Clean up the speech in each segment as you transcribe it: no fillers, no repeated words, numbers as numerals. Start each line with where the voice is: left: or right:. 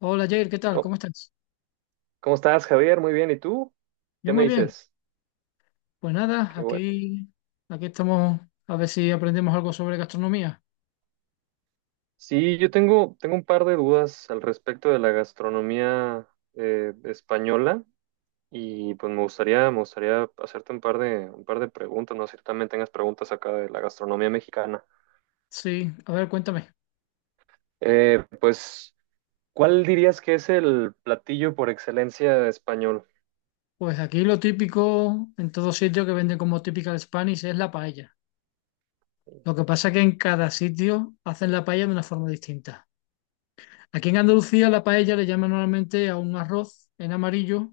left: Hola Jair, ¿qué tal?
right: ¿Cómo,
left: ¿Cómo estás?
right: cómo estás, Javier? Muy bien. ¿Y tú?
left: Yo
right: ¿Qué me
left: muy bien.
right: dices?
left: Pues nada,
right: Qué bueno.
left: aquí estamos a ver si aprendemos algo sobre gastronomía.
right: Sí, yo tengo un par de dudas al respecto de la gastronomía española y pues me gustaría hacerte un par de preguntas, no sé si también tengas preguntas acá de la gastronomía mexicana.
left: Sí, a ver, cuéntame.
right: Pues, ¿cuál dirías que es el platillo por excelencia español?
left: Pues aquí lo típico en todo sitio que venden como typical Spanish es la paella. Lo que pasa es que en cada sitio hacen la paella de una forma distinta. Aquí en Andalucía la paella le llaman normalmente a un arroz en amarillo,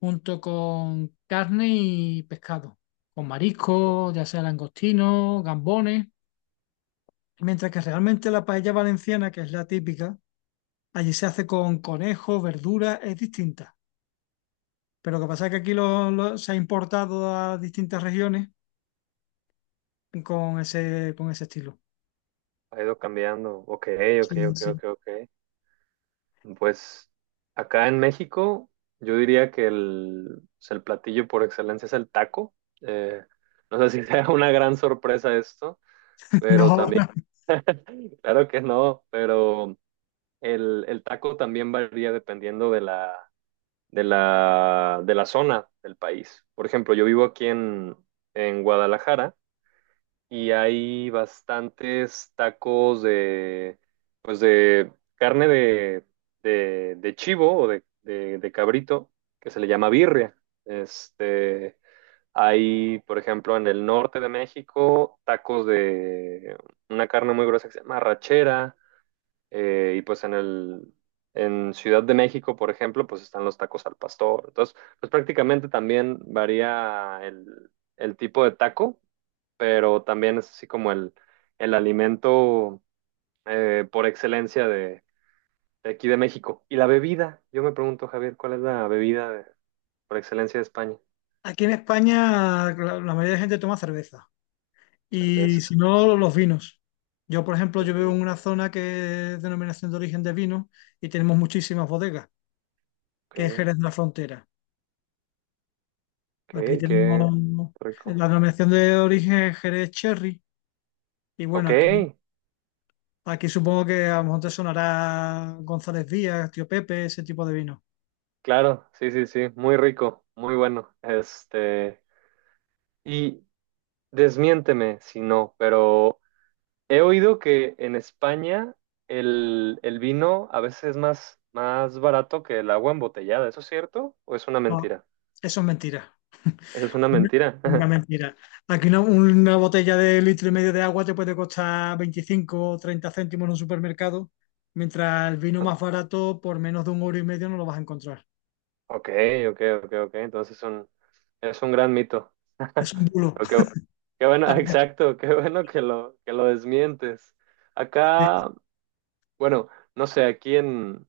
left: junto con carne y pescado, con
right: Que
left: marisco, ya sea langostino, gambones. Mientras que realmente la paella valenciana, que es la típica, allí se hace con conejo, verdura, es distinta. Pero lo que pasa es que aquí se ha importado a distintas regiones con ese estilo.
right: ha ido cambiando. Ok, ok,
left: Sí,
right: ok,
left: sí.
right: ok, ok. Pues acá en México, yo diría que pues, el platillo por excelencia es el taco. Eh, no sé si sea una gran sorpresa esto, pero
left: No,
right: también, claro que no, pero el taco también varía dependiendo de la zona del país. Por ejemplo, yo vivo aquí en Guadalajara y hay bastantes tacos pues de carne de chivo o de cabrito, que se le llama birria. Este, Hay, por ejemplo, en el norte de México, tacos de una carne muy gruesa que se llama rachera, y pues en Ciudad de México, por ejemplo, pues están los tacos al pastor. Entonces, pues prácticamente también varía el tipo de taco, pero también es así como el alimento por excelencia de aquí de México. Y la bebida, yo me pregunto, Javier, ¿cuál es la bebida por excelencia de España?
left: aquí en España la mayoría de gente toma cerveza y
right: Cerveza,
left: si no, los vinos. Yo, por ejemplo, yo
right: los
left: vivo
right: vi.
left: en una zona que es denominación de origen de vino y tenemos muchísimas bodegas, que es
right: Ok,
left: Jerez de la Frontera. Aquí
right: ok, qué
left: tenemos, la
right: rico.
left: denominación de origen es Jerez Cherry. Y bueno,
right: Ok,
left: aquí supongo que a lo mejor te sonará González Díaz, Tío Pepe, ese tipo de vino.
right: claro, sí, sí, sí, muy rico, muy bueno. Y desmiénteme si no, pero he oído que en España el vino a veces es más barato que el agua embotellada. ¿Eso es cierto o es una
left: No,
right: mentira?
left: eso es mentira.
right: Eso es una
left: Una
right: mentira.
left: una mentira. Aquí una botella de litro y medio de agua te puede costar 25 o 30 céntimos en un supermercado, mientras el vino
right: ¿No?
left: más barato por menos de un euro y medio no lo vas a encontrar.
right: Ok, ok, ok, ok. Entonces es un gran mito.
left: Es un bulo.
right: Pero qué bueno,
left: Ah,
right: exacto, qué bueno que lo desmientes.
left: sí,
right: Acá, bueno, no sé, aquí en,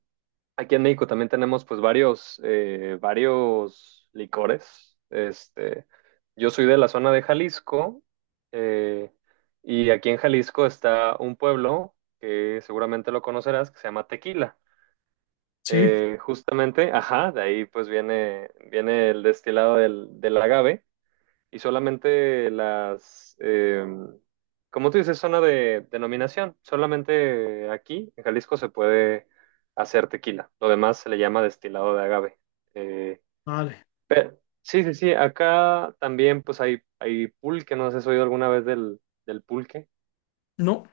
right: Aquí en México también tenemos pues varios licores. Yo soy de la zona de Jalisco, eh, y aquí en Jalisco está un pueblo que seguramente lo conocerás que se llama Tequila.
left: Sí,
right: Justamente, ajá, de ahí pues viene el destilado del agave y solamente como tú dices, zona de denominación. Solamente aquí, en Jalisco, se puede hacer tequila. Lo demás se le llama destilado de agave. Eh,
left: vale.
right: sí, sí, sí. Acá también, pues hay pulque. No sé si has oído alguna vez del pulque.
left: No.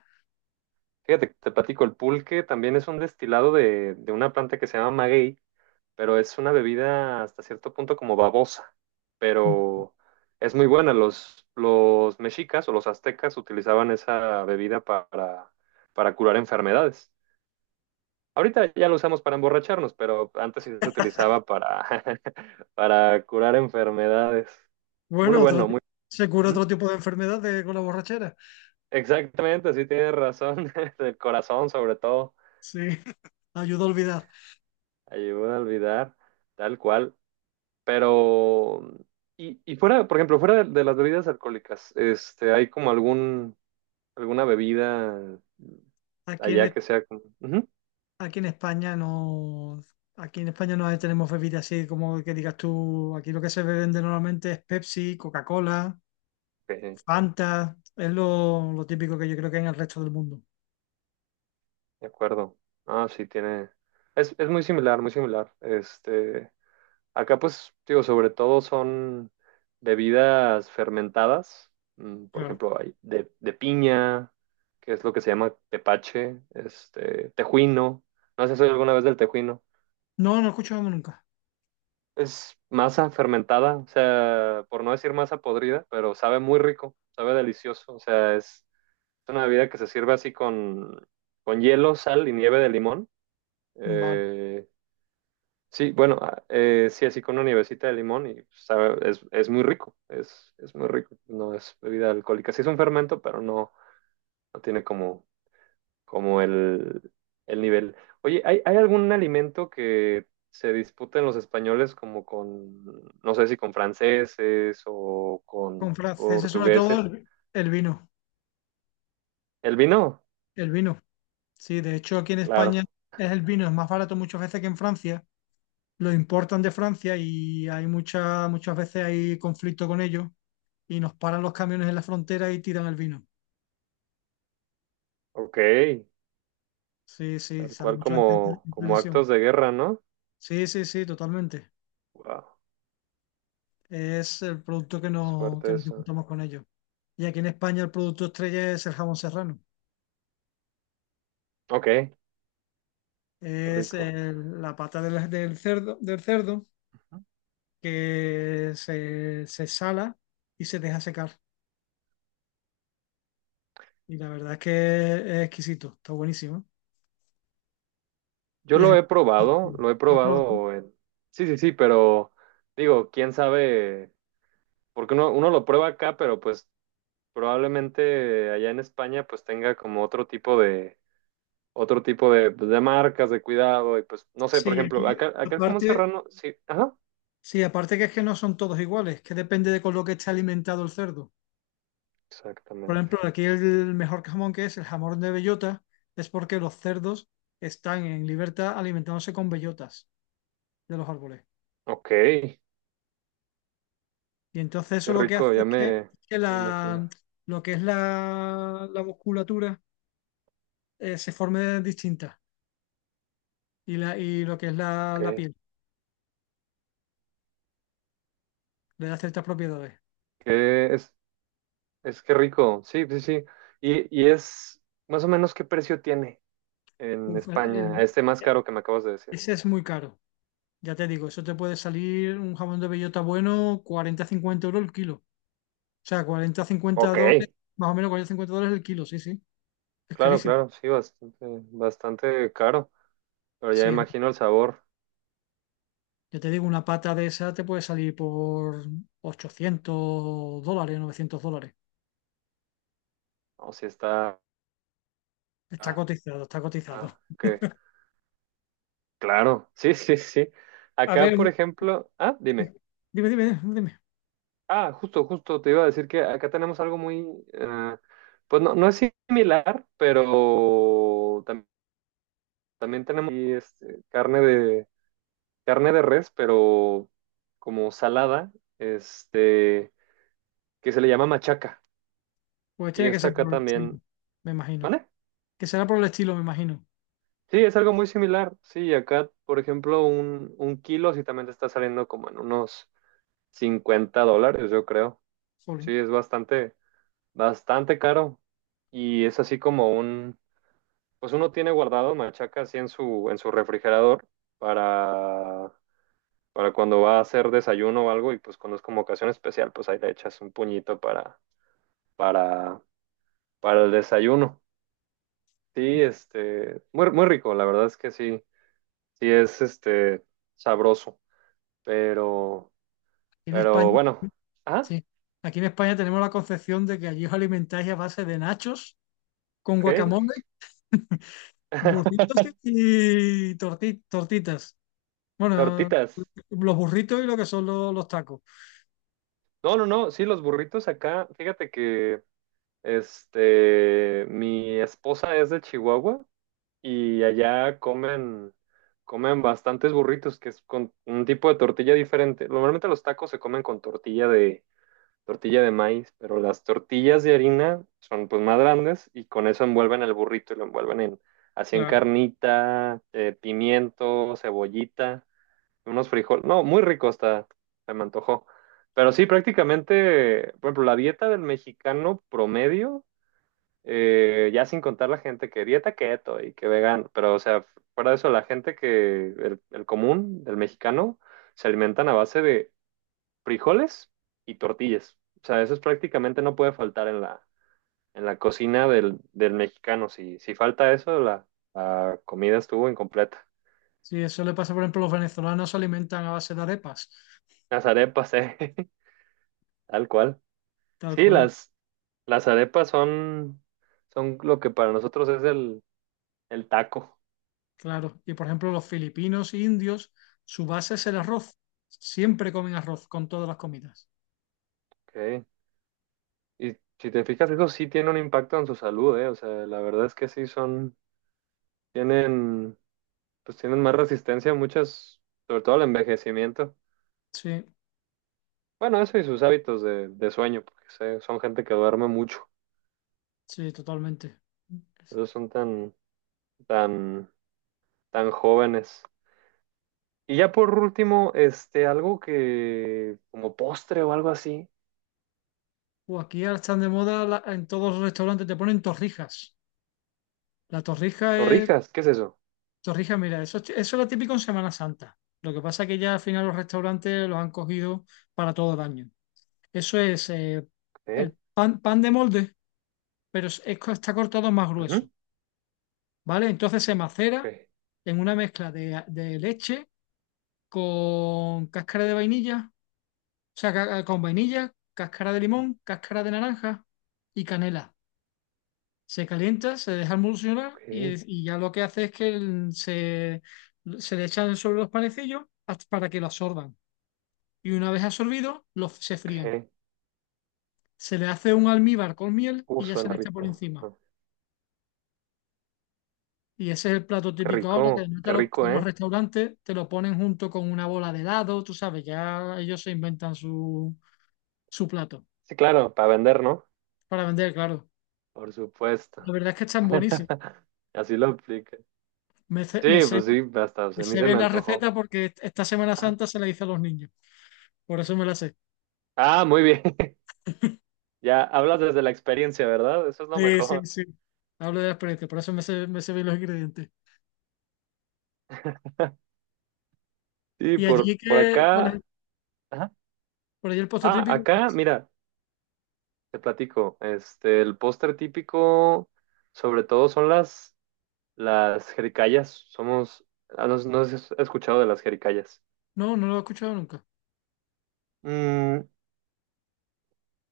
right: Fíjate, te platico, el pulque también es un destilado de una planta que se llama maguey, pero es una bebida hasta cierto punto como babosa, pero es muy buena. Los mexicas o los aztecas utilizaban esa bebida para curar enfermedades. Ahorita ya lo usamos para emborracharnos, pero antes sí se utilizaba para, para curar enfermedades. Muy
left: Bueno,
right: bueno, muy...
left: se cura
right: Ujú.
left: otro tipo de enfermedades con la borrachera.
right: Exactamente, sí tienes razón. El corazón sobre todo
left: Sí, ayuda a olvidar.
right: ayuda a olvidar, tal cual. Pero, y fuera, por ejemplo, fuera de las bebidas alcohólicas, ¿hay como alguna bebida
left: Aquí
right: allá
left: en,
right: que sea como... Ujú,
left: Aquí en España no, aquí en España no tenemos bebidas así como que digas tú. Aquí lo que se vende normalmente es Pepsi, Coca-Cola,
right: ok,
left: Fanta, es lo típico que yo creo que hay en el resto del mundo.
right: de acuerdo. Ah, sí, tiene... Es muy similar, muy similar. Acá pues, digo, sobre todo son bebidas fermentadas. Por
left: Claro.
right: ejemplo, hay de piña, que es lo que se llama tepache, tejuino. No sé si has oído alguna vez del tejuino.
left: No, no escuchamos nunca.
right: Es masa fermentada, o sea, por no decir masa podrida, pero sabe muy rico, sabe delicioso. O sea, es una bebida que se sirve así con hielo, sal y nieve de limón.
left: Vale.
right: Eh, sí, bueno, sí, así con una nievecita de limón y sabe, es muy rico, es muy rico. No es bebida alcohólica. Sí es un fermento, pero no tiene como como el nivel. Oye, ¿hay algún alimento que se disputen los españoles como no sé si con franceses o con
left: Con franceses sobre todo
right: portugueses?
left: el vino,
right: ¿El vino?
left: el vino. Sí, de hecho aquí en España
right: Claro,
left: es el vino, es más barato muchas veces que en Francia. Lo importan de Francia y hay muchas muchas veces hay conflicto con ellos y nos paran los camiones en la frontera y tiran el vino.
right: ok,
left: Sí, sí,
right: tal
left: sale
right: cual
left: muchas veces
right: como,
left: en
right: como
left: televisión.
right: actos de guerra, ¿no?
left: Sí, sí, sí, totalmente.
right: Wow,
left: Es el producto que,
right: es
left: no, que
right: fuerte
left: nos
right: eso.
left: disputamos con ellos. Y aquí en España el producto estrella es el jamón serrano.
right: Ok, qué rico.
left: La pata del cerdo, del cerdo, que se sala y se deja secar. Y la verdad es que es exquisito, está buenísimo.
right: Yo
left: Y es
right: lo
left: el-
right: he probado, lo he
left: ¿Lo has probado?
right: probado en... Sí, sí, sí, pero digo, quién sabe, porque uno lo prueba acá, pero pues probablemente allá en España pues tenga como otro tipo de, pues, de marcas de cuidado y pues, no sé, por
left: Sí,
right: ejemplo,
left: aquí,
right: acá el jamón
left: aparte,
right: serrano, sí, ajá,
left: sí, aparte que es que no son todos iguales, que depende de con lo que esté alimentado el cerdo. Por
right: exactamente.
left: ejemplo, aquí el mejor jamón, que es el jamón de bellota, es porque los cerdos están en libertad alimentándose con bellotas de los árboles.
right: Ok, qué
left: Y entonces eso, lo que
right: rico,
left: hace
right: ya
left: es que,
right: me,
left: que
right: me imagino.
left: la, lo que es la musculatura, se forme distinta, y la, y lo que es la
right: Ok,
left: piel, le da ciertas propiedades.
right: que es, es que rico, sí, sí, sí. Y es más o menos qué precio tiene en
left: Uf,
right: España, este más caro que me acabas de decir.
left: ese es muy caro. Ya te digo, eso te puede salir un jamón de bellota bueno 40-50 euros el kilo. O sea, cuarenta cincuenta
right: Ok,
left: dólares, más o menos 40-50 dólares el kilo, sí, sí. Es
right: claro,
left: carísimo.
right: claro, sí, bastante, bastante caro, pero ya
left: Sí,
right: imagino el sabor,
left: ya te digo, una pata de esa te puede salir por 800 dólares, 900 dólares.
right: o si está...
left: Está cotizado, está cotizado.
right: Ah, ok, claro, sí, sí, sí.
left: A
right: Acá, por
left: ver,
right: ejemplo, dime.
left: dime, dime, dime.
right: Ah, justo, justo, te iba a decir que acá tenemos algo eh, pues no es similar, pero también tenemos y, carne de res, pero como salada, este, que se le llama machaca.
left: Pues
right: Y
left: tiene que
right: esta
left: ser
right: acá
left: por el estilo,
right: también,
left: me imagino.
right: ¿vale?
left: Que será por el estilo, me imagino.
right: Sí, es algo muy similar. Sí, acá, por ejemplo, un kilo sí también te está saliendo como en unos 50 dólares, yo creo.
left: Jolín.
right: Sí, es bastante, bastante caro. Y es así como pues uno tiene guardado machaca así en en su refrigerador para, para cuando va a hacer desayuno o algo, y pues cuando es como ocasión especial, pues ahí le echas un puñito para, para el desayuno. Sí, muy, muy rico, la verdad es que sí, sí es este sabroso. Pero,
left: Aquí en
right: pero
left: España,
right: bueno, ah,
left: sí. Aquí en España tenemos la concepción de que allí os alimentáis a base de nachos con
right: ok.
left: guacamole, burritos y tortitas. Bueno,
right: Tortitas.
left: los burritos y lo que son los tacos.
right: No, no, no, sí, los burritos acá, fíjate que mi esposa es de Chihuahua y allá comen bastantes burritos, que es con un tipo de tortilla diferente. Normalmente los tacos se comen con tortilla de maíz, pero las tortillas de harina son pues más grandes y con eso envuelven el burrito y lo envuelven así en
left: Claro.
right: carnita, pimiento, cebollita unos frijoles. No, muy rico está, se me antojó. Pero sí, prácticamente, por ejemplo, la dieta del mexicano promedio, ya sin contar la gente que dieta keto y que vegano, pero o sea, fuera de eso, el común, del mexicano, se alimentan a base de frijoles y tortillas. O sea, eso es prácticamente no puede faltar en la cocina del mexicano. Si falta eso, la comida estuvo incompleta.
left: Sí, eso le pasa, por ejemplo, los venezolanos se alimentan a base de arepas,
right: Las arepas, tal cual.
left: tal
right: Sí,
left: cual,
right: las arepas son lo que para nosotros es el taco.
left: claro. Y por ejemplo, los filipinos e indios, su base es el arroz. Siempre comen arroz con todas las comidas.
right: ¿Ok? Y si te fijas, eso sí tiene un impacto en su salud, ¿eh? O sea, la verdad es que sí son, tienen, pues tienen más resistencia a muchas, sobre todo al envejecimiento.
left: Sí,
right: Bueno, eso y sus hábitos de sueño, porque son gente que duerme mucho.
left: sí, totalmente.
right: Esos son tan, tan, tan jóvenes. Y ya por último, algo como postre o algo así,
left: O aquí ahora están de moda en todos los restaurantes te ponen torrijas. La torrija es,
right: torrijas, ¿qué es eso?
left: torrija, mira, eso, eso era típico en Semana Santa. Lo que pasa es que ya al final los restaurantes los han cogido para todo el año. Eso es,
right: ¿Ok?
left: el pan, pan de molde, pero está cortado más grueso,
right: Ujú,
left: ¿vale? Entonces se
right: Ok,
left: macera en una mezcla de leche con cáscara de vainilla, o sea, con vainilla, cáscara de limón, cáscara de naranja y canela. Se calienta, se deja emulsionar
right: ok,
left: y ya lo que hace es que se le echan sobre los panecillos, para que lo absorban. Y una vez absorbido, se fríen.
right: ok.
left: Se le hace un almíbar con miel y ya se
right: Suena
left: le echa por
right: rico.
left: encima. Y ese es el plato
right: Qué
left: típico ahora, que
right: rico,
left: no te
right: qué
left: lo-
right: rico,
left: los
right: ¿eh?
left: restaurantes te lo ponen junto con una bola de helado, tú sabes, ya ellos se inventan su, plato
right: Sí, claro, para vender, ¿no?
left: para vender, claro.
right: Por supuesto.
left: La verdad es que están buenísimos.
right: Así lo aplica.
left: Me, sé-
right: Sí,
left: me, sé,
right: pues sí, hasta pues,
left: me
right: a mí
left: sé
right: se me
left: bien la
right: antojó.
left: receta porque esta Semana
right: Ah,
left: Santa se la hice a los niños, por eso me la sé.
right: Muy bien. Ya hablas desde la experiencia, ¿verdad? Eso es lo
left: Sí, sí,
right: mejor.
left: sí. Hablo de la experiencia, por eso me sé bien los ingredientes.
right: Sí,
left: ¿Y
right: por,
left: allí
right: por
left: que cuál es?
right: acá. Ajá.
left: ¿Por allí el postre
right: Ah,
left: típico cuál
right: acá,
left: es?
right: mira, te platico. El póster típico, sobre todo son las jericayas somos. No, no sé si has escuchado de las jericayas.
left: No, no lo he escuchado nunca.
right: Mm,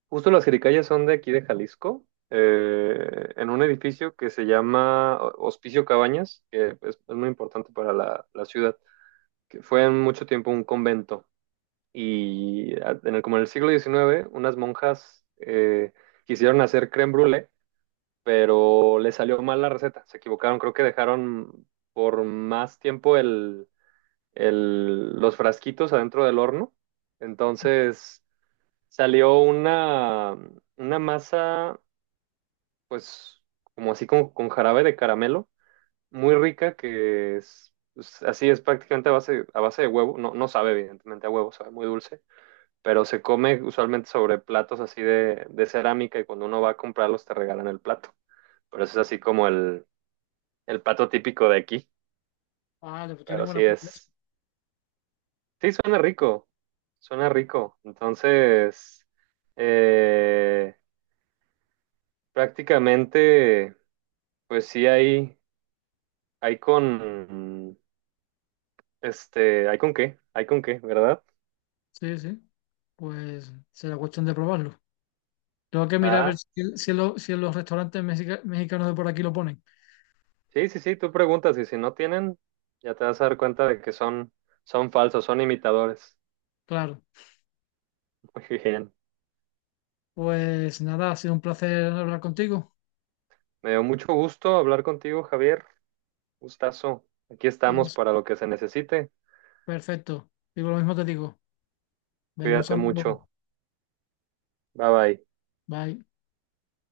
right: justo las jericayas son de aquí de Jalisco, en un edificio que se llama Hospicio Cabañas, que es muy importante para la ciudad, que fue en mucho tiempo un convento. Y como en el siglo XIX unas monjas quisieron hacer crème brûlée, pero les salió mal la receta. Se equivocaron, creo que dejaron por más tiempo los frasquitos adentro del horno. Entonces salió una masa, pues como así como con jarabe de caramelo, muy rica que es, pues, así es prácticamente a base de huevo. No, no sabe evidentemente a huevo, sabe muy dulce, pero se come usualmente sobre platos así de cerámica y cuando uno va a comprarlos te regalan el plato. Pero eso es así como el plato típico de aquí,
left: Vale, pues tiene
right: pero sí
left: buena pinta eso.
right: es. Sí, suena rico, suena rico. Entonces, eh, prácticamente, pues sí hay hay con qué, ¿verdad?
left: Sí, sí. Pues será cuestión de probarlo. Tengo que mirar a ver
right: Ah,
left: si en los restaurantes mexicanos de por aquí lo ponen.
right: sí, sí, sí, tú preguntas y si no tienen, ya te vas a dar cuenta de que son falsos, son imitadores.
left: Claro.
right: Muy bien.
left: Pues nada, ha sido un placer hablar contigo.
right: Me dio mucho gusto hablar contigo, Javier. Gustazo. Aquí
left: Y
right: estamos
left: es
right: para lo que se necesite.
left: perfecto. Digo, lo mismo te digo. Venga, un
right: Cuídate
left: saludo.
right: mucho. Bye bye.
left: Bye.